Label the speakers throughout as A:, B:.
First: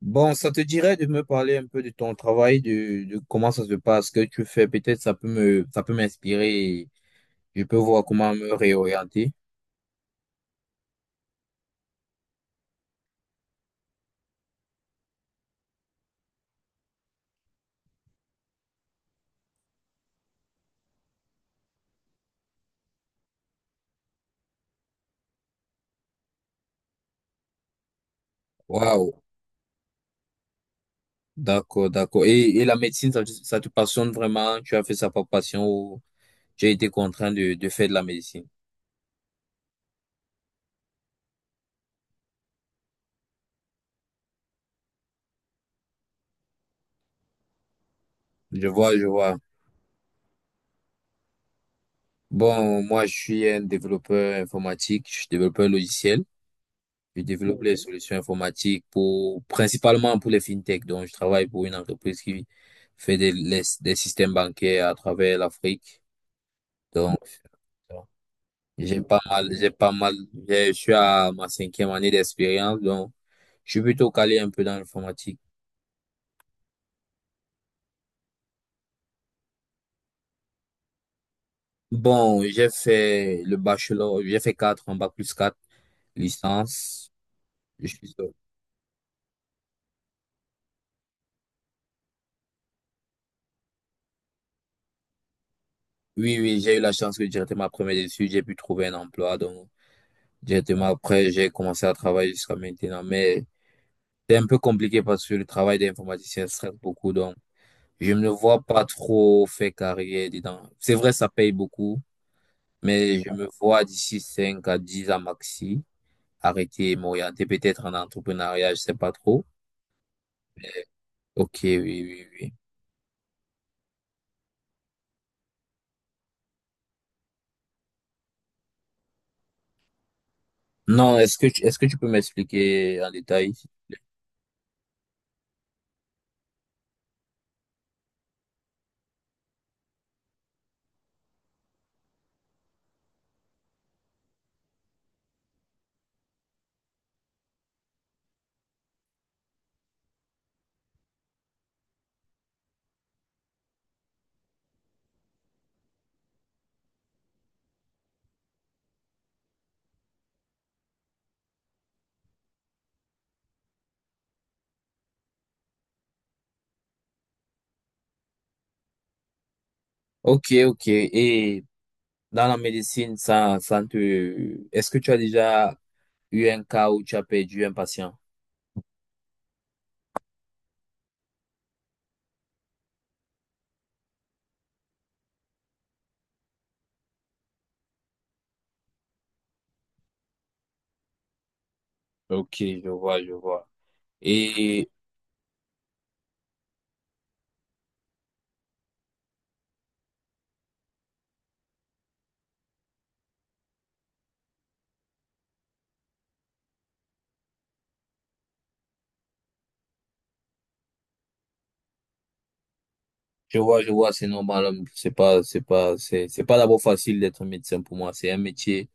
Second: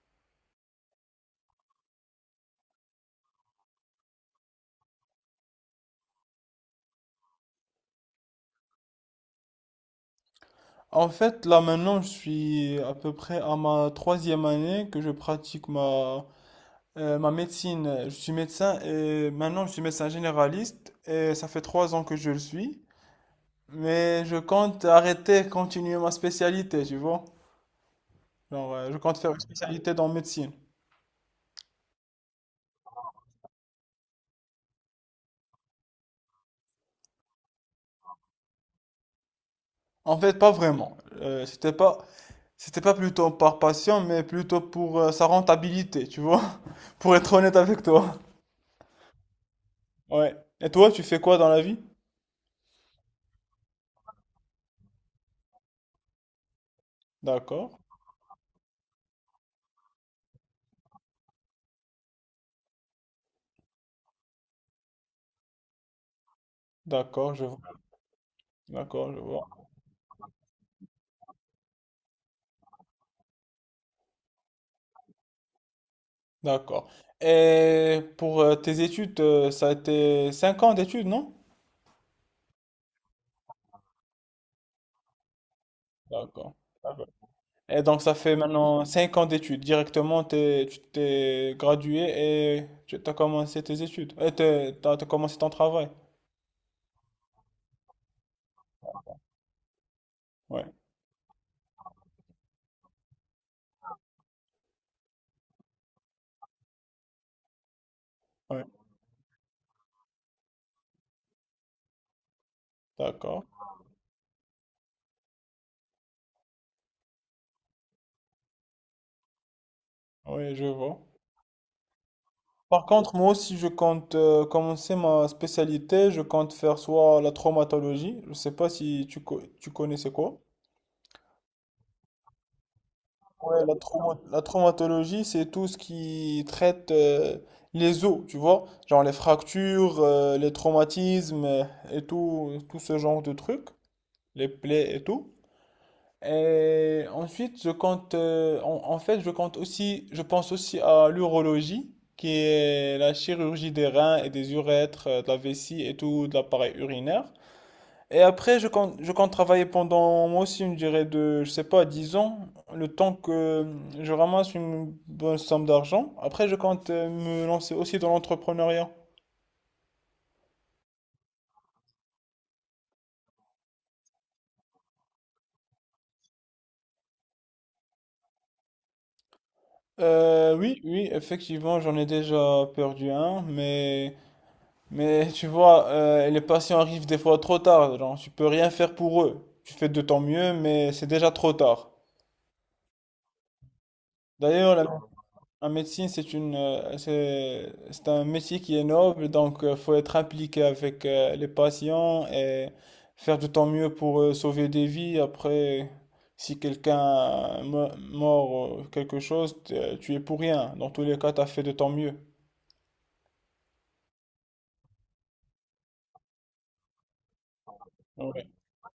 A: Bon, ça te dirait de me parler un peu de ton travail, de comment ça se passe, ce que tu fais, peut-être ça peut m'inspirer et je peux voir comment me réorienter.
B: En fait, là maintenant, je suis à peu près à ma 3e année que je pratique ma médecine. Je suis médecin et maintenant je suis médecin généraliste et ça fait 3 ans que je le suis. Mais je compte arrêter, continuer ma spécialité, tu vois. Je
A: Waouh,
B: compte faire une spécialité dans médecine.
A: d'accord, d'accord. Et la médecine, ça te passionne vraiment? Tu as fait ça par passion ou tu as été contraint de faire de la médecine?
B: En fait, pas vraiment. C'était pas plutôt par passion, mais plutôt pour sa rentabilité, tu vois. Pour être honnête avec toi.
A: Je vois, je vois.
B: Ouais. Et toi, tu fais quoi dans la vie?
A: Bon, moi, je suis un développeur informatique, je suis développeur logiciel. Je développe les, ok,
B: D'accord,
A: solutions informatiques pour, principalement pour les fintech. Donc, je travaille pour une entreprise qui fait des systèmes bancaires à travers l'Afrique. Donc,
B: d'accord, je vois.
A: j'ai
B: D'accord, je
A: pas
B: vois.
A: mal, j'ai pas mal, je suis à ma cinquième année d'expérience. Donc, je suis plutôt calé un peu dans l'informatique.
B: D'accord. Et pour tes études, ça a été 5 ans d'études, non?
A: Bon, j'ai fait le bachelor, j'ai fait 4 en bac plus 4
B: D'accord. D'accord.
A: licence.
B: Et
A: Je
B: donc,
A: suis
B: ça fait maintenant 5 ans d'études. Directement, tu t'es gradué et tu as commencé tes études. Et t'as commencé ton travail.
A: Oui, oui, j'ai eu la chance que directement après mes études, j'ai pu trouver un emploi. Donc,
B: Ouais,
A: directement après, j'ai commencé à travailler jusqu'à maintenant. Mais c'est un peu compliqué parce que le travail d'informaticien stresse beaucoup. Donc, je ne me vois
B: ouais.
A: pas trop faire carrière dedans. C'est vrai, ça paye beaucoup, mais je
B: D'accord.
A: me vois d'ici 5 à 10 ans maxi arrêter et m'orienter peut-être en entrepreneuriat, je sais pas trop.
B: Oui, je vois.
A: Ok, oui, oui, oui.
B: Par contre, moi aussi, je compte commencer ma spécialité. Je compte faire soit la traumatologie. Je sais pas si tu connais c'est quoi.
A: Non, est-ce que tu peux m'expliquer en détail?
B: Ouais, la traumatologie, c'est tout ce qui traite les os, tu vois, genre les fractures, les traumatismes et tout, tout ce genre de trucs, les plaies et tout. Et ensuite, je compte, en, en fait, je compte aussi, je pense aussi à l'urologie, qui est la chirurgie des reins et des urètres, de la vessie et tout, de l'appareil urinaire. Et après, je compte travailler pendant, moi aussi, une durée de, je sais pas, 10 ans, le temps que je ramasse une bonne somme d'argent. Après, je compte me lancer aussi dans l'entrepreneuriat.
A: Ok, ok. Et dans la médecine, ça ne te... Est-ce que tu as déjà eu un cas où tu as perdu un patient?
B: Oui, oui, effectivement, j'en ai déjà perdu un, mais tu vois, les patients arrivent des fois trop tard, genre, tu peux rien faire pour eux. Tu fais de ton mieux, mais c'est déjà trop tard.
A: Ok, je vois, je vois.
B: D'ailleurs, la
A: Et
B: Un médecin, c'est un métier qui est noble, donc il faut être impliqué avec les patients et faire de ton mieux pour sauver des vies. Après, si quelqu'un mort quelque chose, tu es pour rien. Dans tous les cas, tu as fait de ton mieux.
A: je vois, c'est normal, hein. C'est pas d'abord facile d'être médecin pour moi. C'est un
B: Ouais.
A: métier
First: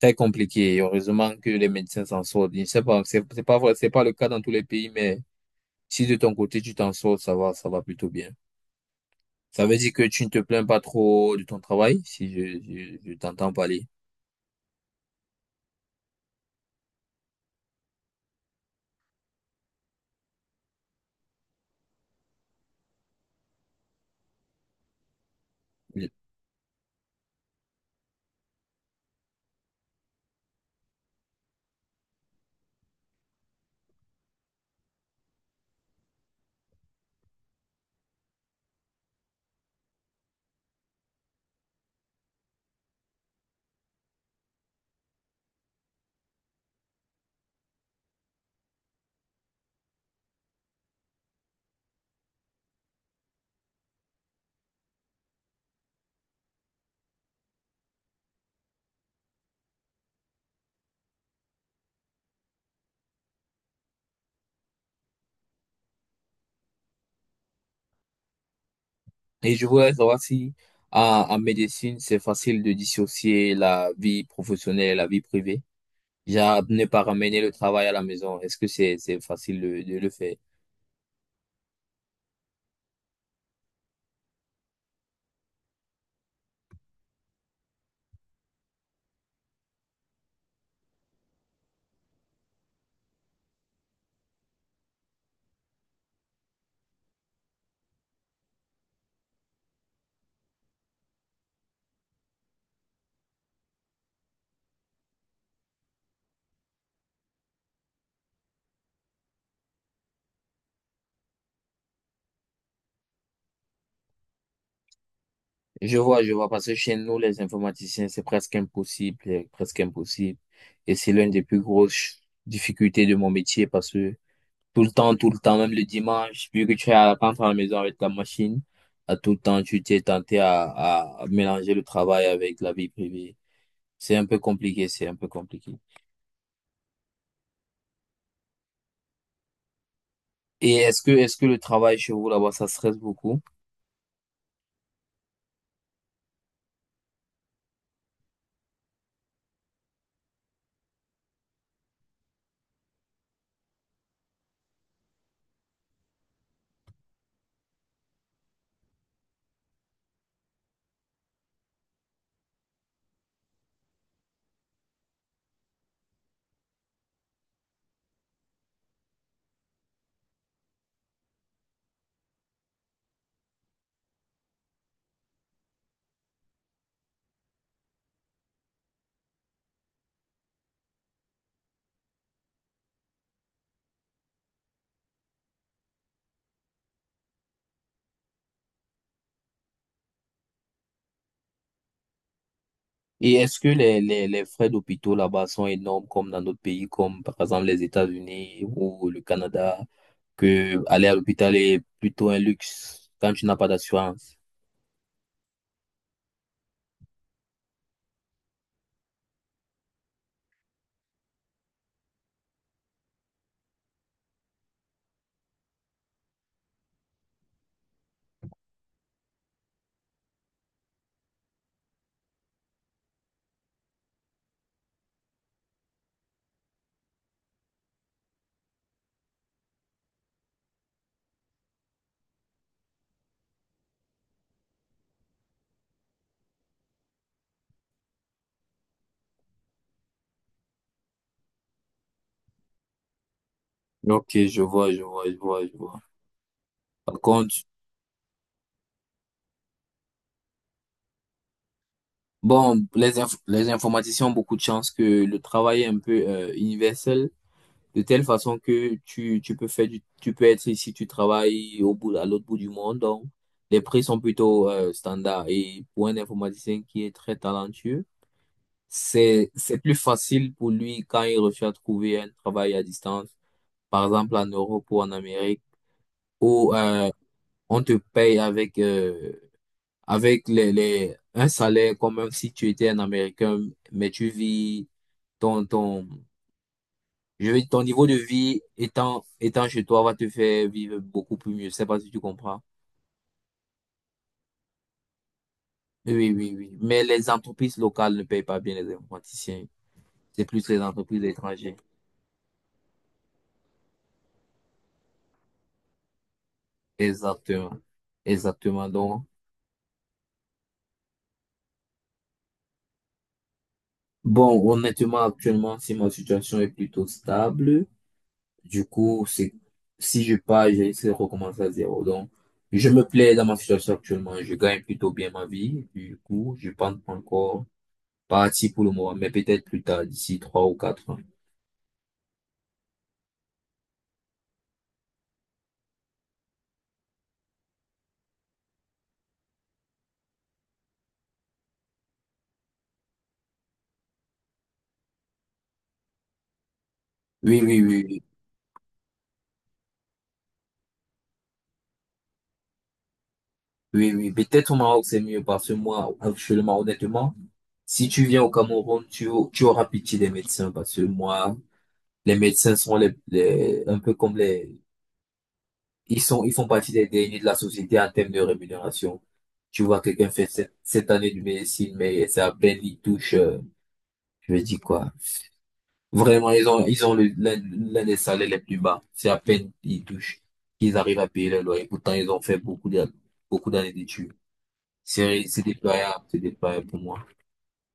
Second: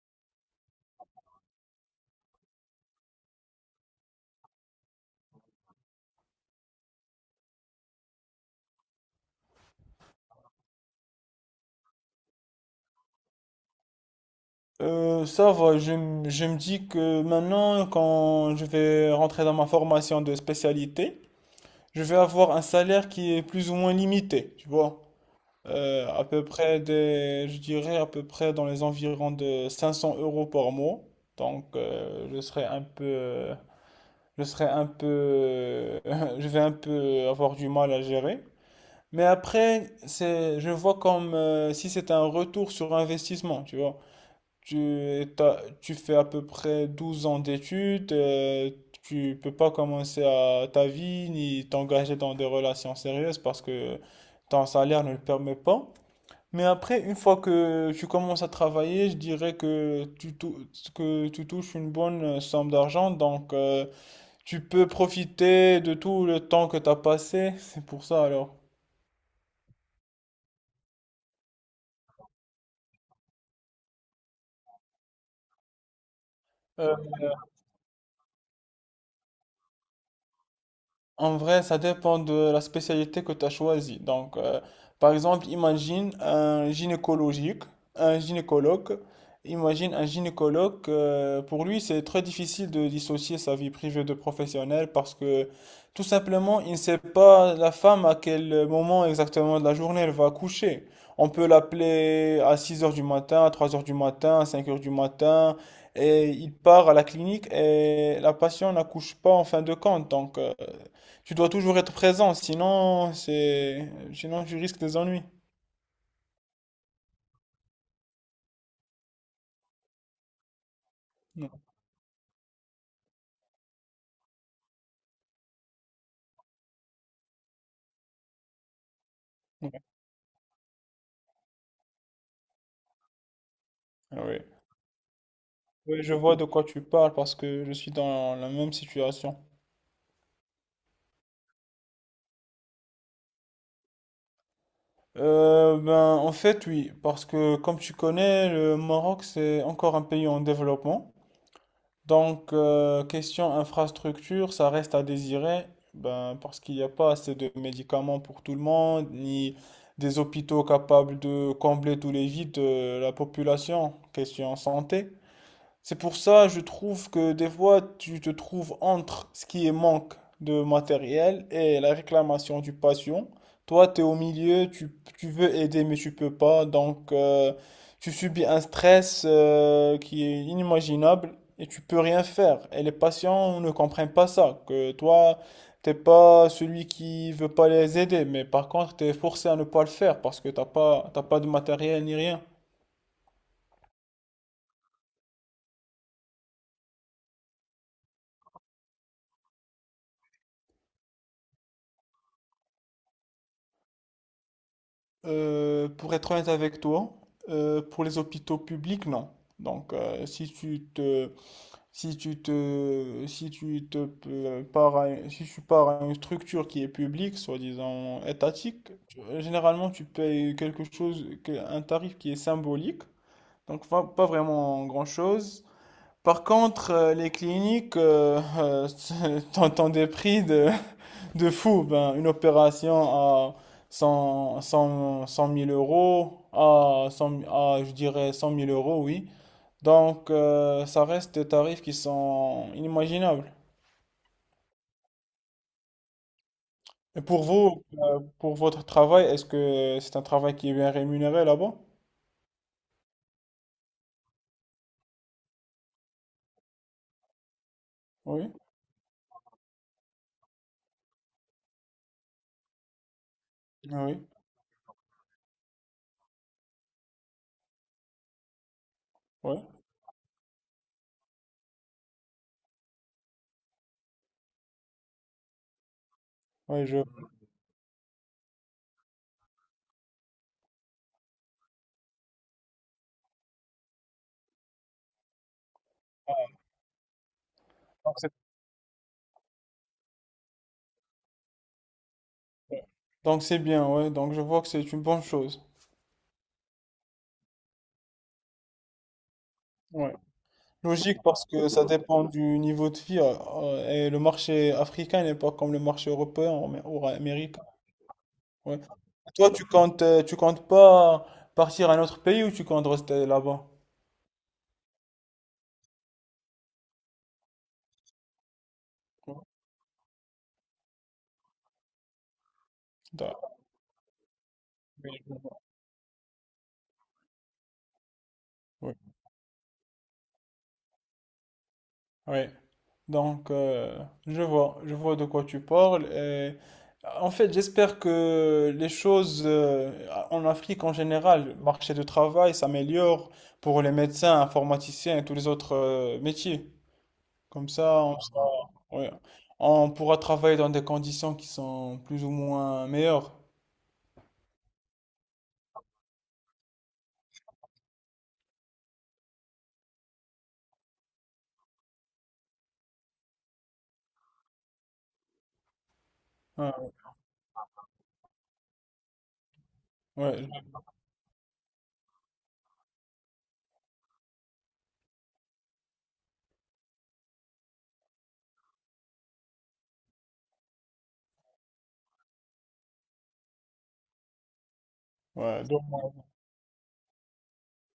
A: très compliqué. Et heureusement que les médecins s'en sortent. Je sais pas, c'est pas vrai, c'est pas le cas dans tous les pays, mais si de ton côté tu t'en sors, ça va plutôt bien. Ça veut dire que tu ne te plains pas trop de ton travail, si je t'entends parler.
B: Ça va, je me dis que maintenant, quand je vais rentrer dans ma formation de spécialité, je vais avoir un salaire qui est plus ou moins limité, tu vois. À peu près des, je dirais à peu près dans les environs de 500 euros par mois. Donc, euh, je serai un peu, je serai un peu, je vais un peu avoir du mal à gérer. Je vois comme si c'est un retour sur investissement, tu vois. Tu fais à peu près 12 ans d'études, tu peux pas commencer à ta vie ni t'engager dans des relations sérieuses parce que ton salaire ne le permet pas. Mais après, une fois que tu commences à travailler, je dirais que que tu touches une bonne somme d'argent, donc tu peux profiter de tout le temps que tu as passé. C'est pour ça alors.
A: Et je voulais savoir si en, en médecine, c'est facile de dissocier la vie professionnelle et la vie privée. Genre, ne
B: Euh,
A: pas ramener le travail à la maison. Est-ce que c'est facile de le faire?
B: En vrai, ça dépend de la spécialité que tu as choisie. Par exemple, un gynécologue. Imagine un gynécologue, pour lui, c'est très difficile de dissocier sa vie privée de professionnelle parce que tout simplement, il ne sait pas la femme à quel moment exactement de la journée elle va coucher. On peut l'appeler à 6 heures du matin, à 3 heures du matin, à 5 heures du matin, et il part à la clinique et la patiente n'accouche pas en fin de compte. Tu dois toujours être présent, sinon tu risques des ennuis.
A: Je vois, parce que chez nous, les informaticiens, c'est presque impossible, c'est presque impossible. Et c'est l'une des
B: Non.
A: plus grosses difficultés de mon métier parce que tout le temps, même le dimanche, vu que tu es à rentrer à la maison avec la machine, à tout le temps,
B: Ouais.
A: tu t'es tenté à mélanger le travail avec la vie privée. C'est
B: Ah
A: un peu
B: oui,
A: compliqué, c'est un peu compliqué.
B: oui, je vois de quoi tu parles parce que je suis dans la même situation.
A: Et est-ce que le travail chez vous là-bas, ça stresse beaucoup?
B: En fait, oui, parce que comme tu connais, le Maroc, c'est encore un pays en développement. Question infrastructure, ça reste à désirer, ben, parce qu'il n'y a pas assez de médicaments pour tout le monde, ni des hôpitaux capables de combler tous les vides de la population. Question santé. C'est pour ça, je trouve que des fois, tu te trouves entre ce qui est manque de matériel et la réclamation du patient. Toi, tu es au milieu, tu veux aider, mais tu peux pas. Tu subis un stress qui est inimaginable et tu peux rien faire. Et les patients ne comprennent pas ça, que toi, t'es pas celui qui veut pas les aider, mais par contre, tu es forcé à ne pas le faire parce que t'as pas de matériel ni rien.
A: Et est-ce que les frais d'hôpitaux là-bas sont énormes comme dans d'autres pays, comme par exemple les États-Unis ou le Canada, que aller à l'hôpital est plutôt un luxe quand tu n'as pas d'assurance?
B: Pour être honnête avec toi, pour les hôpitaux publics, non. Donc, euh, si tu te, si tu te si tu pars à une structure qui est publique, soi-disant étatique, généralement tu payes quelque chose, un tarif qui est symbolique, donc pas vraiment grand-chose. Par contre, les cliniques, t'entends des prix de fou, ben, une opération à 100 000 euros, je dirais 100 000 euros, oui. Ça reste des tarifs qui sont inimaginables.
A: Ok, je vois, je vois, je vois, je vois. Par
B: Et pour
A: contre,
B: vous, pour votre travail, est-ce que c'est un travail qui est bien rémunéré là-bas?
A: bon, les informaticiens ont beaucoup de chance que le travail est un peu universel. De telle
B: Oui,
A: façon que tu peux faire tu peux être ici, tu travailles au bout, à l'autre bout du monde. Donc, les prix
B: ah
A: sont
B: oui,
A: plutôt standards. Et pour un informaticien qui est très talentueux, c'est,
B: ouais,
A: c'est plus facile pour lui quand il recherche à trouver un travail à distance, par exemple en Europe ou en Amérique, où
B: ouais, je...
A: on te paye avec, avec un salaire comme si tu étais un Américain, mais tu vis ton, ton, ton niveau de
B: Donc
A: vie étant chez toi va te faire vivre beaucoup plus mieux. Je sais pas si tu comprends.
B: c'est bien, ouais, donc je vois que c'est une bonne chose.
A: Oui, oui, oui, oui. Mais les entreprises locales ne payent pas bien les informaticiens.
B: Ouais.
A: C'est plus les
B: Logique
A: entreprises
B: parce que
A: étrangères.
B: ça dépend du niveau de vie et le marché africain n'est pas comme le marché européen ou ou américain.
A: Exactement.
B: Ouais.
A: Exactement. Donc,
B: Toi, tu comptes pas partir à un autre pays ou tu comptes rester là-bas?
A: bon, honnêtement, actuellement, si ma situation est plutôt stable, du coup, c'est, si je pars, je risque de recommencer à zéro. Donc, je me plais dans
B: D'a-
A: ma situation actuellement. Je gagne plutôt bien
B: Oui.
A: ma vie. Du coup, je pense pas encore parti pour le
B: Oui.
A: moment, mais peut-être plus tard, d'ici 3 ou 4 ans.
B: Oui. Donc, euh, je vois de quoi tu parles. Et en fait, j'espère que les choses en Afrique en général, le marché du travail s'améliore pour les médecins, informaticiens et tous les autres métiers.
A: Oui,
B: Comme
A: oui,
B: ça, on
A: oui,
B: sera- ouais. On pourra travailler dans des conditions qui sont plus ou moins meilleures.
A: oui, oui, oui. Peut-être au Maroc, c'est mieux parce que moi, actuellement, honnêtement, si tu viens au Cameroun, tu auras pitié des médecins parce que moi, les médecins sont les- un peu comme les, ils sont, ils font
B: Ouais,
A: partie des derniers de la société en termes de rémunération. Tu vois, quelqu'un fait
B: ouais,
A: sept années de médecine, mais c'est à peine il touche, je veux dire quoi. Vraiment, ils ont l'un des salaires les plus bas. C'est à peine ils touchent qu'ils arrivent à payer leur loyer. Pourtant, ils ont fait beaucoup d'années d'études. C'est
B: ouais. Donc,
A: déployable, c'est déployable pour moi.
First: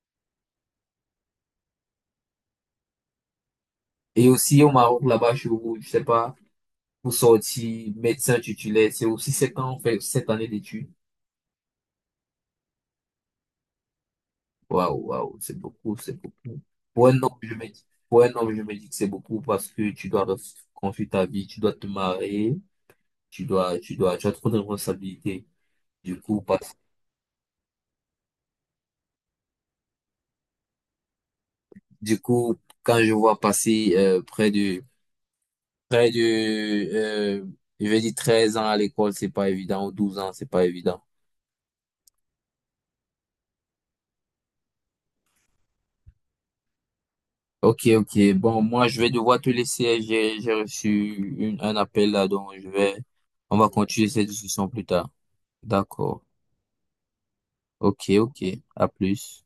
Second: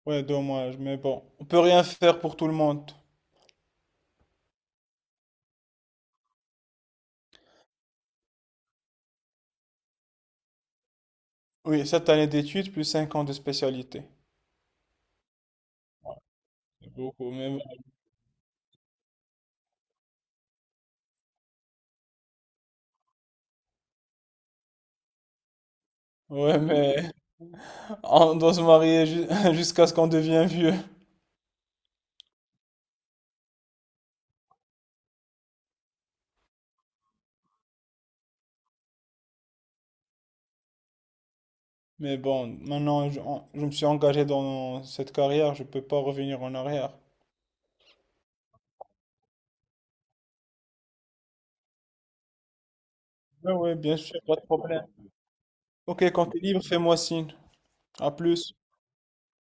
B: ouais, dommage, mais bon, on peut rien faire pour tout le monde.
A: Et aussi au Maroc, là-bas, je sais pas, pour sortir médecin titulaire, c'est aussi 7 ans, fait 7 années d'études.
B: Oui, 7 années d'études plus 5 ans de spécialité.
A: Waouh, waouh, c'est beaucoup, c'est beaucoup.
B: C'est
A: Pour un
B: beaucoup,
A: homme,
B: mais
A: je
B: bon.
A: me dis, pour un homme, je me dis que c'est beaucoup parce que tu dois construire ta vie, tu dois te marier, tu as trop de responsabilités. Du coup, pas-
B: Ouais, mais on doit se marier jusqu'à ce qu'on devienne vieux.
A: du coup, quand je vois passer près de, euh, je vais dire 13 ans à l'école, c'est pas évident, ou 12 ans, c'est pas évident.
B: Mais bon, maintenant, je me suis engagé dans cette carrière, je peux pas revenir en arrière.
A: Ok, ok. Bon, moi, je vais devoir te laisser. J'ai reçu un appel là, donc je vais,
B: Ouais,
A: on va
B: ouais, bien
A: continuer
B: sûr,
A: cette
B: pas de
A: discussion plus
B: problème.
A: tard.
B: Ok,
A: D'accord.
B: quand t'es libre, fais-moi signe.
A: Ok,
B: À
A: ok.
B: plus.
A: À plus.